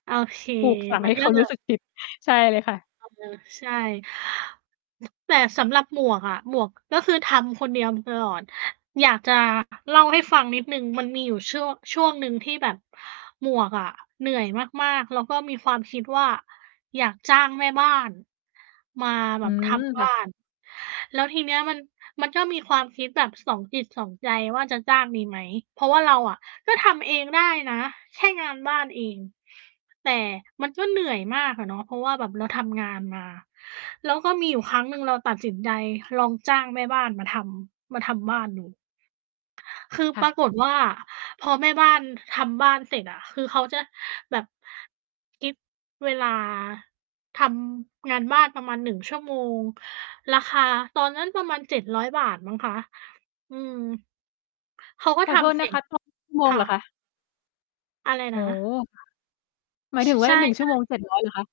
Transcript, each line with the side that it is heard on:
right: โอเค
left: ปลูกฝัง
right: มั
left: ให
right: น
left: ้
right: ก
left: เข
right: ็
left: า
right: จ
left: รู
right: ะ
left: ้สึกผิด ใช่เลยค่ะ
right: อือฮึ ใช่ แต่สำหรับหมวกอะ หมวกก็คือทำคนเดียวมาตลอด อยากจะเล่าให้ฟังนิดหนึ่ง มันมีอยู่ช่วง ช่วงหนึ่งที่แบบหมวกอะเหนื่อยมาก ๆ แล้วก็มีความคิดว่าอยากจ้างแม่บ้านมาแ
left: อ
right: บ
left: ื
right: บท
left: ม
right: ำบ
left: ค่
right: ้า
left: ะ
right: น แล้วทีนี้มัน มันก็มีความคิดแบบสองจิตสองใจว่าจะจ้าง ดีไหม เพราะว่าเราอะก็ทำเองได้นะ แค่งานบ้านเอง แต่มันก็เหนื่อยมากอะเนาะ เพราะว่าแบบเราทำงานมา แล้วก็มีอยู่ครั้งหนึ่งเราตัดสินใจลองจ้างแม่บ้านมาทำ มาทำบ้านดู คือ
left: ค
right: ป
left: ่
right: รา
left: ะ
right: กฏว่าพอแม่บ้านทำบ้านเสร็จอะ คือเขาจะแบบ คิดเวลา ทำงานบ้านประมาณ 1 ชั่วโมง ราคาตอนนั้นประมาณ ฿700 มั้งคะ อืม เขาก็
left: ขอ
right: ท
left: โทษ
right: ำ เส
left: น
right: ร
left: ะ
right: ็
left: ค
right: จ
left: ะ จ้างเป็นชั่วโม
right: ค
left: ง เ
right: ่
left: หรอค
right: ะ
left: ะ?
right: อะไร
left: โอ
right: น
left: ้
right: ะ?
left: โฮ ค่ะ หมาย
right: ช
left: ถึงว
right: ใ
left: ่
right: ช
left: า
right: ่
left: 1 ชั่วโม
right: ๆ
left: ง 700 เหรอคะ?